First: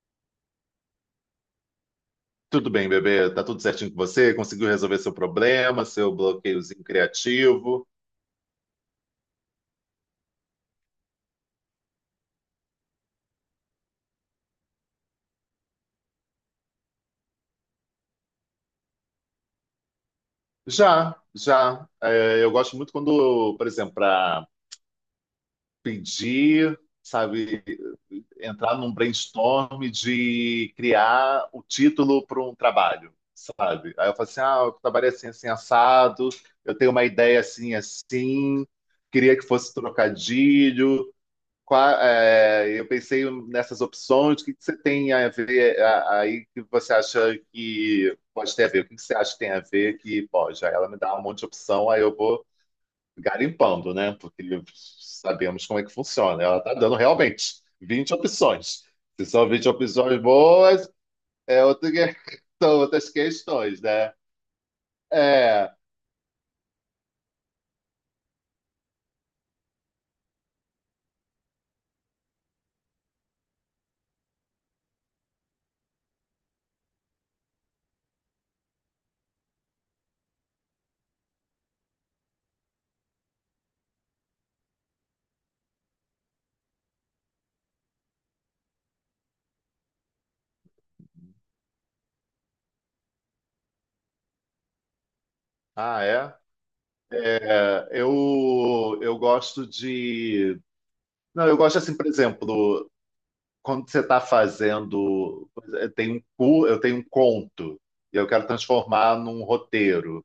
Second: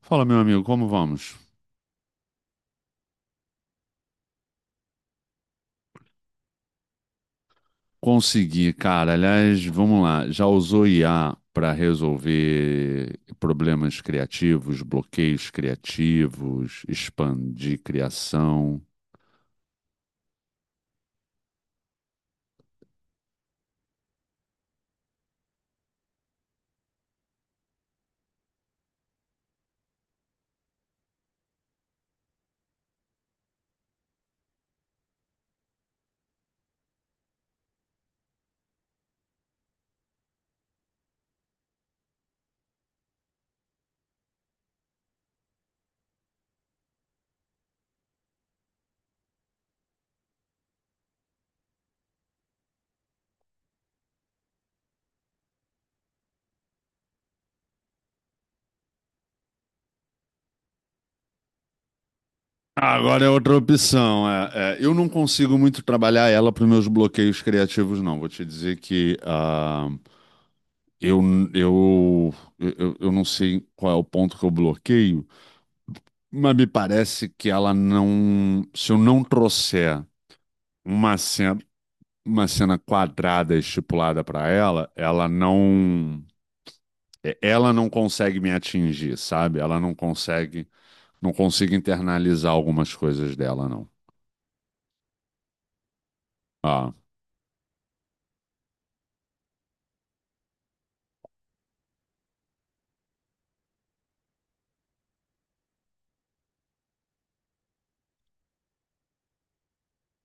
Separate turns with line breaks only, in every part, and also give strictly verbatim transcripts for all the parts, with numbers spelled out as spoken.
Fala, meu amigo, como vamos?
Tudo bem, bebê? Tá tudo certinho com você? Conseguiu resolver seu problema, seu bloqueiozinho criativo?
Consegui, cara. Aliás, vamos lá. Já usou I A para resolver problemas criativos, bloqueios criativos, expandir criação?
Já, já. É, eu gosto muito quando, por exemplo, para pedir, sabe, entrar num brainstorm de criar o título para um trabalho, sabe? Aí eu falo assim, ah, o trabalho é assim, assim, assado, eu tenho uma ideia assim, assim, queria que fosse trocadilho. Qua- é, eu pensei nessas opções, o que que você tem a ver a- aí que você acha que pode ter a ver? O que que você acha que tem a ver que, bom, já ela me dá um monte de opção, aí eu vou garimpando, né? Porque sabemos como é que funciona. Ela tá dando realmente vinte opções. Se são vinte opções boas, é outra, que- são outras
Agora é outra
questões, né?
opção. É, é, eu não consigo
É.
muito trabalhar ela para os meus bloqueios criativos, não. Vou te dizer que ah, eu, eu, eu, eu não sei qual é o ponto que eu bloqueio, mas me parece que ela não. Se eu não trouxer uma cena. Uma cena quadrada estipulada pra ela, ela não é, ela não consegue me atingir, sabe? Ela não consegue, não consigo internalizar algumas coisas dela, não.
Ah, é?
Ah,
É, Eu, eu gosto de. Não, eu gosto assim, por exemplo, quando você está fazendo, eu tenho um cu- eu tenho um conto e eu quero transformar num roteiro.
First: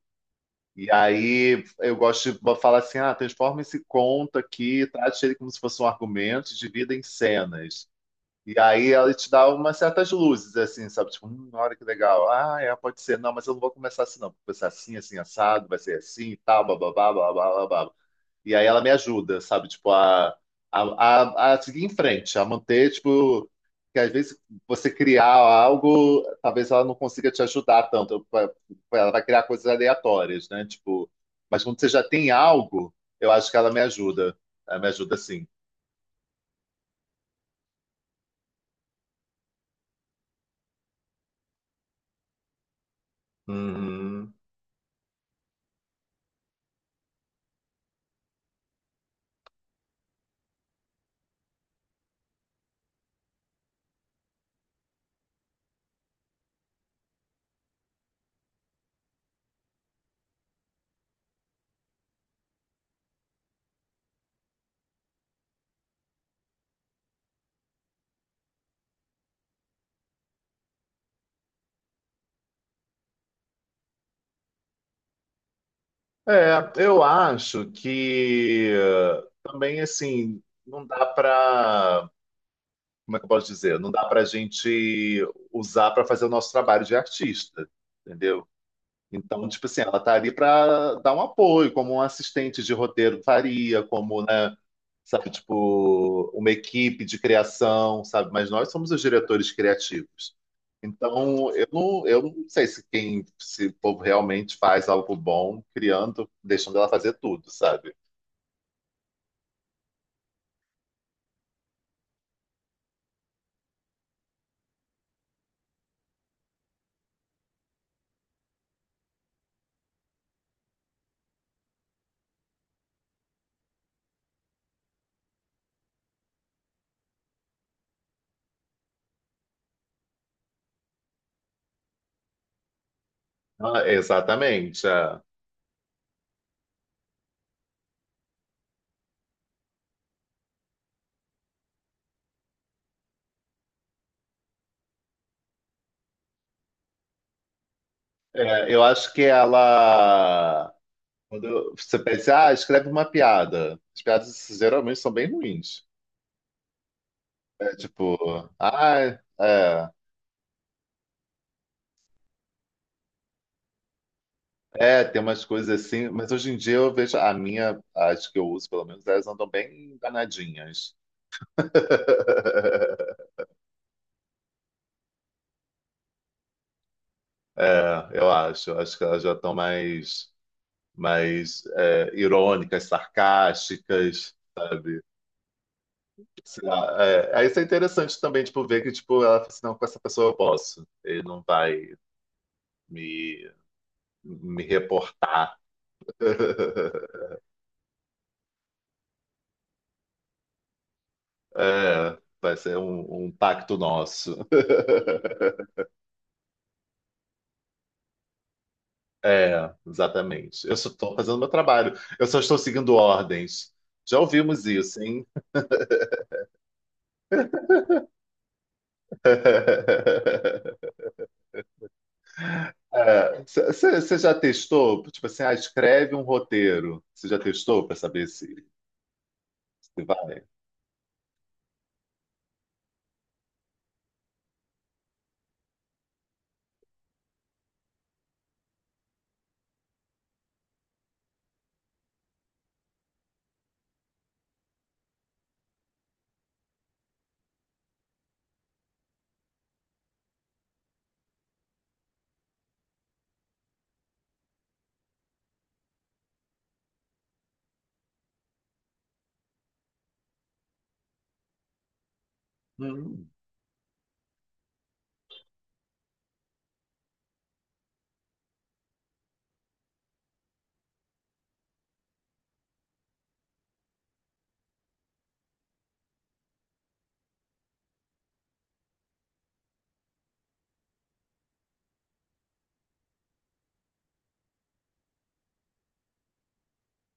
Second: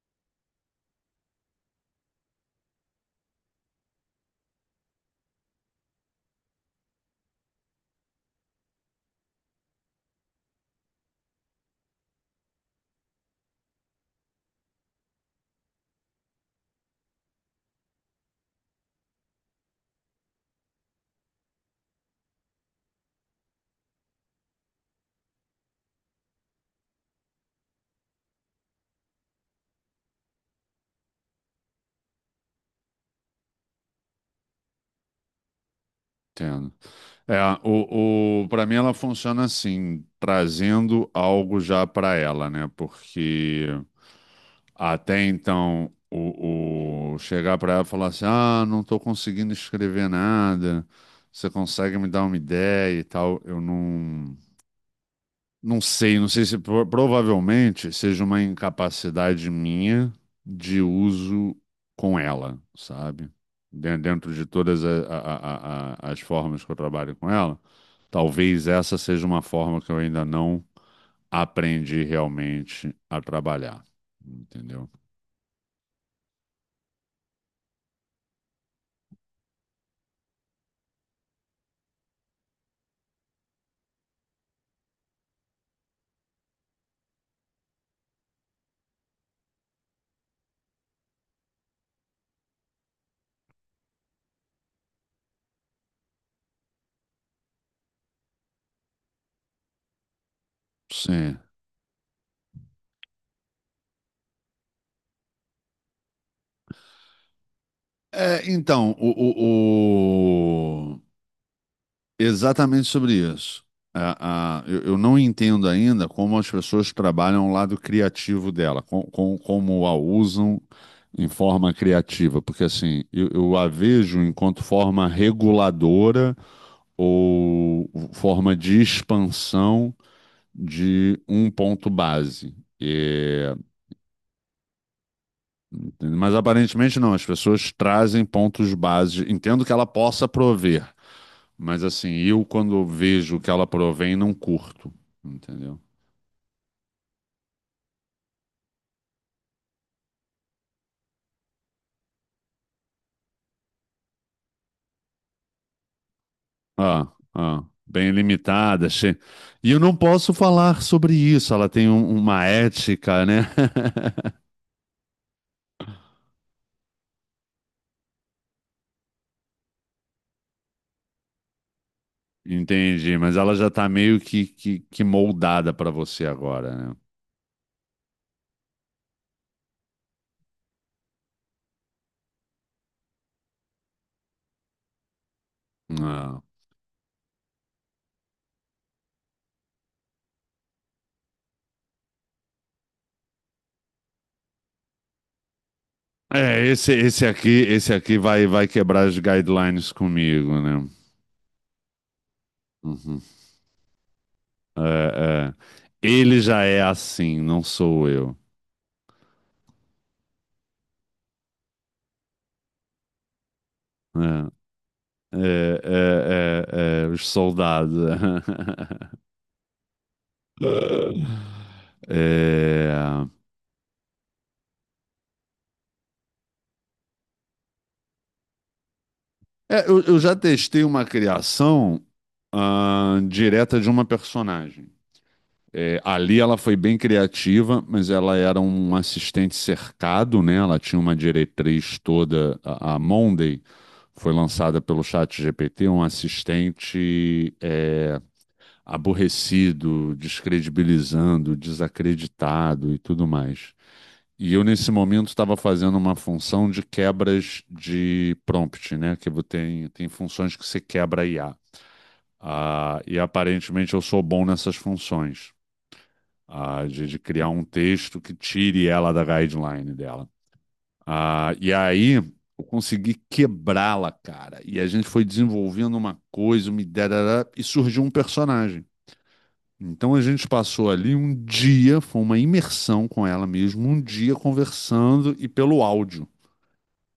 E aí eu gosto de falar assim, ah, transforma esse conto aqui, trate ele como se fosse um argumento, e divida em cenas. E aí ela te dá umas certas luzes, assim, sabe? Tipo, hum, olha que legal. Ah, é, pode ser. Não, mas eu não vou começar assim, não. Vou começar assim, assim, assado, vai ser assim, e tal, bababá, babá, babá. E aí ela me ajuda, sabe? Tipo, a, a, a, a seguir em frente, a manter, tipo, que às vezes você criar algo, talvez ela não consiga te ajudar tanto. Ela vai criar coisas aleatórias, né? Tipo, mas quando você já tem algo, eu acho que ela me ajuda. Ela me ajuda sim.
entendo. É, o, o, para mim ela funciona assim, trazendo algo já pra ela, né? Porque
Uhum.
até então o, o chegar pra ela e falar assim, ah, não tô conseguindo escrever nada. Você consegue me dar uma ideia e tal? Eu não Não sei, não sei se pro- provavelmente seja uma incapacidade minha de uso com ela, sabe? Den- Dentro de todas a- a- a- a- as formas que eu trabalho com ela, talvez essa seja uma forma que eu ainda não aprendi realmente a trabalhar, entendeu?
É, eu acho que eh, também assim, não dá para, como é que eu posso dizer? Não dá para a gente usar para fazer o nosso trabalho de artista, entendeu? Então, tipo assim, ela tá ali para dar um apoio, como um assistente de roteiro faria, como, né, sabe, tipo, uma equipe de criação, sabe? Mas nós somos os diretores criativos.
Sim.
Então, eu não, eu não sei se quem, se o povo realmente faz algo bom criando, deixando ela fazer tudo, sabe?
É, então, o, o, exatamente sobre isso. A- a- eu, eu não entendo ainda como as pessoas trabalham o lado criativo dela, com, com- como a usam em forma criativa, porque assim, eu, eu a vejo enquanto forma reguladora ou forma de expansão de um ponto base. É,
Ah, exatamente. É.
mas aparentemente não, as pessoas trazem pontos base, entendo que ela possa prover. Mas assim, eu quando vejo que ela provém, não curto, entendeu?
É, eu acho que ela. Quando você pensa, ah, escreve uma piada. As piadas geralmente são bem ruins.
Ah, ah,
É
bem
tipo,
limitada.
ah,
che- E eu
é,
não posso falar sobre isso, ela tem um- uma ética, né?
é, tem umas coisas assim, mas hoje em dia eu vejo a minha, as que eu uso, pelo menos, elas andam bem danadinhas.
Entendi, mas ela já tá meio que, que, que moldada pra você agora, né?
É, eu acho, acho que elas já estão mais, mais é, irônicas, sarcásticas, sabe?
Ah.
Sei lá, é, aí isso é interessante também, tipo, ver que, tipo, ela fala assim, não, com essa pessoa eu posso, ele não vai me, me reportar.
É, esse, esse aqui, esse aqui vai, vai quebrar as guidelines comigo, né?
É, vai ser
Uhum.
um, um pacto nosso.
É, é. Ele já é assim, não sou eu.
É, exatamente. Eu só estou fazendo meu trabalho. Eu só estou seguindo ordens. Já
É.
ouvimos isso, hein?
É, é, é, é, os soldados. É,
Você já testou? Tipo assim, ah, escreve um roteiro. Você já testou para saber se, se
é, eu, eu já
vai?
testei uma criação ah, direta de uma personagem. É, ali ela foi bem criativa, mas ela era um assistente cercado, né? Ela tinha uma diretriz toda. A, a Monday foi lançada pelo ChatGPT, um assistente é, aborrecido, descredibilizando, desacreditado e tudo mais. E eu, nesse momento, estava fazendo uma função de quebras de prompt, né? Que vo- tem, tem funções que você quebra I A. Ah, e
Hum.
aparentemente eu sou bom nessas funções, ah, de, de criar um texto que tire ela da guideline dela. Ah, e aí eu consegui quebrá-la, cara. E a gente foi desenvolvendo uma coisa, uma ideia, e surgiu um personagem. Então a gente passou ali um dia, foi uma imersão com ela mesmo, um dia conversando e pelo áudio.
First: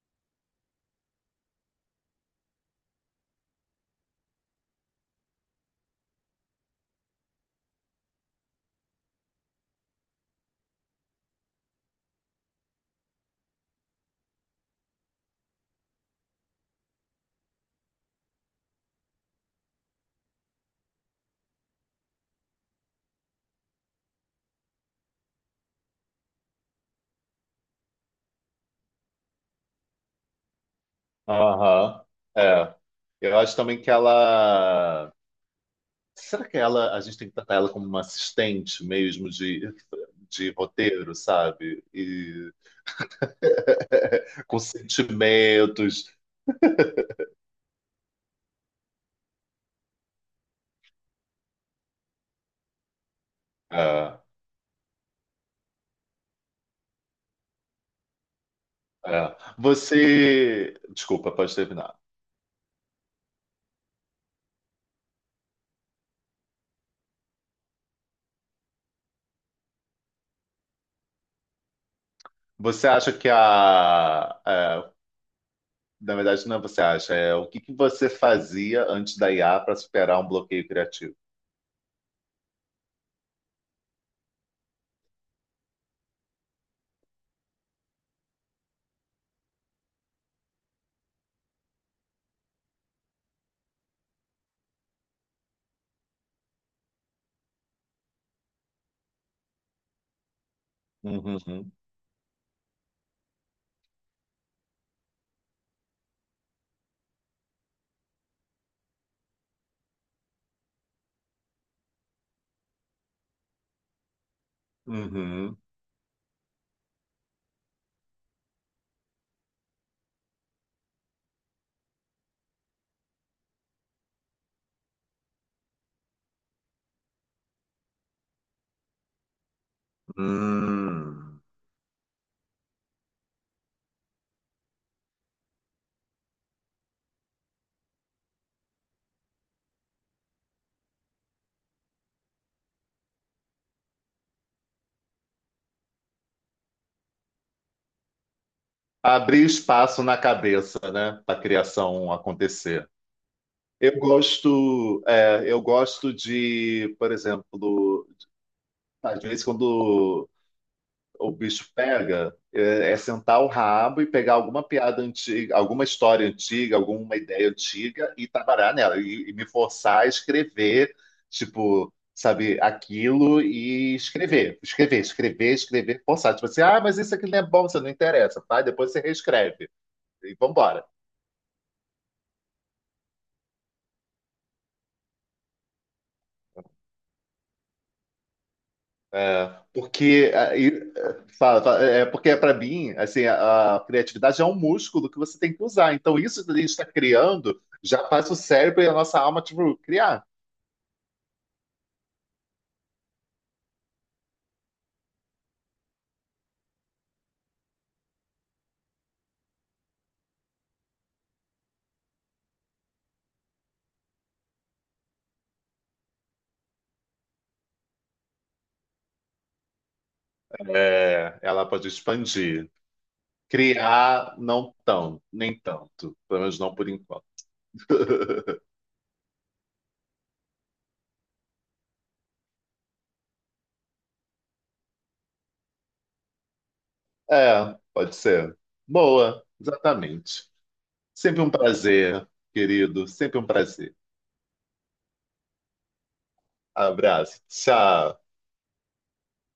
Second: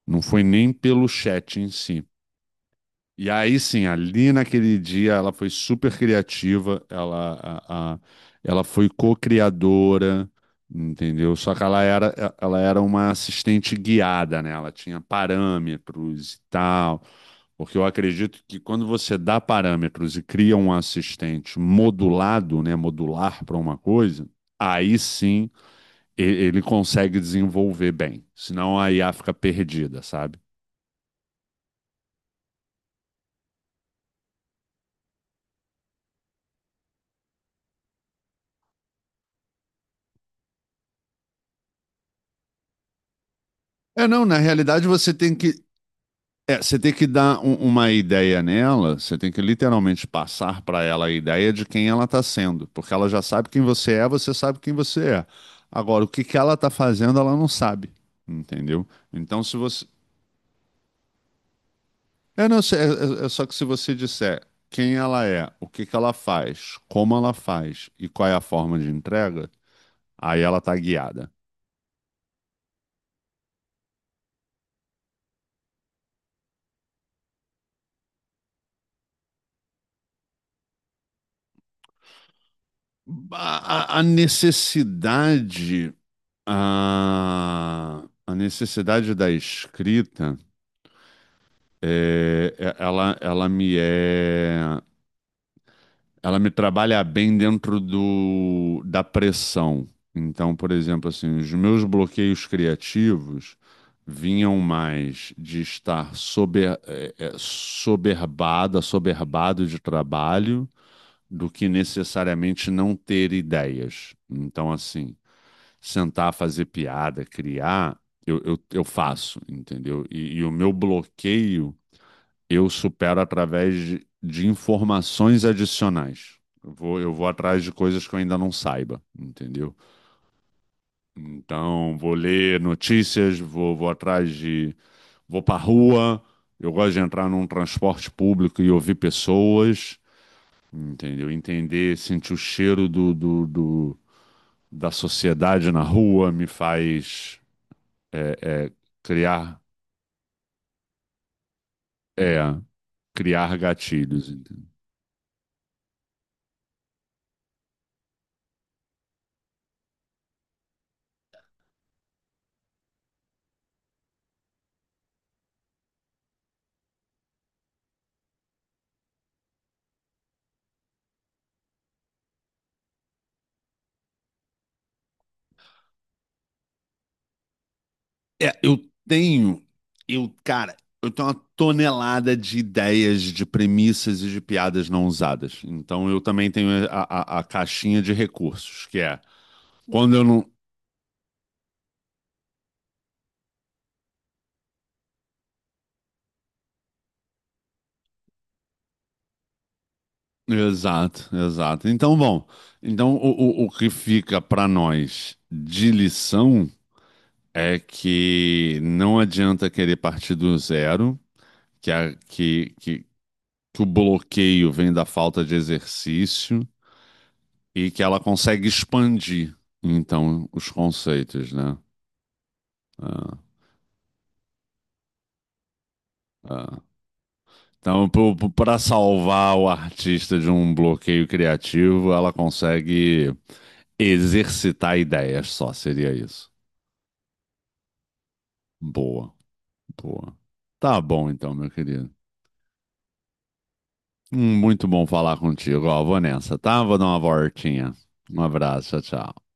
Não foi nem pelo chat em si. E aí sim, ali naquele dia ela foi super criativa, ela, a- a- ela foi co-criadora, entendeu? Só que ela era, é, ela era uma assistente guiada, né? Ela tinha parâmetros e tal, porque eu acredito que quando você dá parâmetros e cria um assistente modulado, né? Modular para uma coisa, aí sim e- ele consegue desenvolver bem, senão a I A fica perdida, sabe?
Aham. É. Eu acho também que ela. Será que ela, a gente tem que tratar ela como uma assistente mesmo de, de roteiro, sabe? E
É, não, na
com
realidade você tem que
sentimentos.
É, você tem que dar um- uma ideia nela, você tem que literalmente passar para ela a ideia de quem ela está sendo, porque ela já sabe quem você é,
É,
você sabe quem você é. Agora, o que que ela está fazendo, ela não sabe, entendeu?
é.
Então, se você.
Você. Desculpa, pode terminar.
É, não, se- é, é- é só que se você disser quem ela é, o que que ela faz, como ela faz e qual é a forma de entrega, aí ela está guiada.
Você acha que a. É, na verdade, não é você acha, é o que que você fazia antes da I A para superar um bloqueio criativo?
A, a- a necessidade. A, a necessidade da escrita. É, é- ela, ela me é, ela me trabalha bem dentro do, da pressão. Então, por exemplo, assim, os
Uhum,
meus bloqueios criativos vinham mais de estar sober, é, é, soberbada, soberbado de trabalho, do que necessariamente não ter ideias. Então, assim,
uhum.
sentar, fazer piada, criar, eu, eu, eu faço, entendeu? E e o meu bloqueio eu supero através de, de informações adicionais. Eu vou, eu vou atrás de coisas que eu ainda não saiba, entendeu?
Hum.
Então, vou ler notícias, vou, vou atrás de. Vou pra rua, eu gosto de entrar num transporte público e ouvir pessoas, entendeu? Entender, sentir o cheiro do, do, do- da sociedade na rua me faz é, é,
Abrir
criar,
espaço na cabeça, né, para a criação
é,
acontecer.
criar
Eu
gatilhos, entendeu?
gosto, é, eu gosto de, por exemplo, às vezes quando o bicho pega é, é sentar o rabo e pegar alguma piada antiga, alguma história antiga, alguma ideia antiga e trabalhar nela e, e me forçar a escrever, tipo, sabe, aquilo e escrever, escrever, escrever, escrever, forçar. Tipo assim, ah, mas isso aqui não é bom, você não interessa,
É,
tá?
eu
Depois você
tenho,
reescreve
eu,
e
cara,
vambora.
eu tenho uma tonelada de ideias, de premissas e de piadas não usadas. Então eu também tenho a, a- a caixinha de recursos, que é
É,
quando eu
porque
não.
aí, é, fala, fala, é é porque para mim assim a, a criatividade é um músculo que você tem que usar. Então isso que a gente está criando já faz o cérebro e a nossa alma tipo, criar.
Exato, exato. Então, bom, então o, o, o que fica para nós de lição é que não adianta querer partir do zero, que, a, que, que, que o bloqueio vem da falta de exercício. E que ela consegue expandir, então, os
É,
conceitos,
ela
né?
pode expandir.
Ah,
Criar não tão, nem tanto, pelo menos não
ah.
por enquanto.
Então, para salvar o artista de um bloqueio criativo, ela consegue exercitar ideias só, seria isso.
É, pode ser.
Boa,
Boa,
boa.
exatamente.
Tá bom
Sempre um
então, meu querido.
prazer, querido. Sempre um prazer.
Hum, Muito bom falar contigo. Ó, vou nessa, tá? Vou dar uma
Abraço.
voltinha.
Tchau.
Um abraço, tchau, tchau.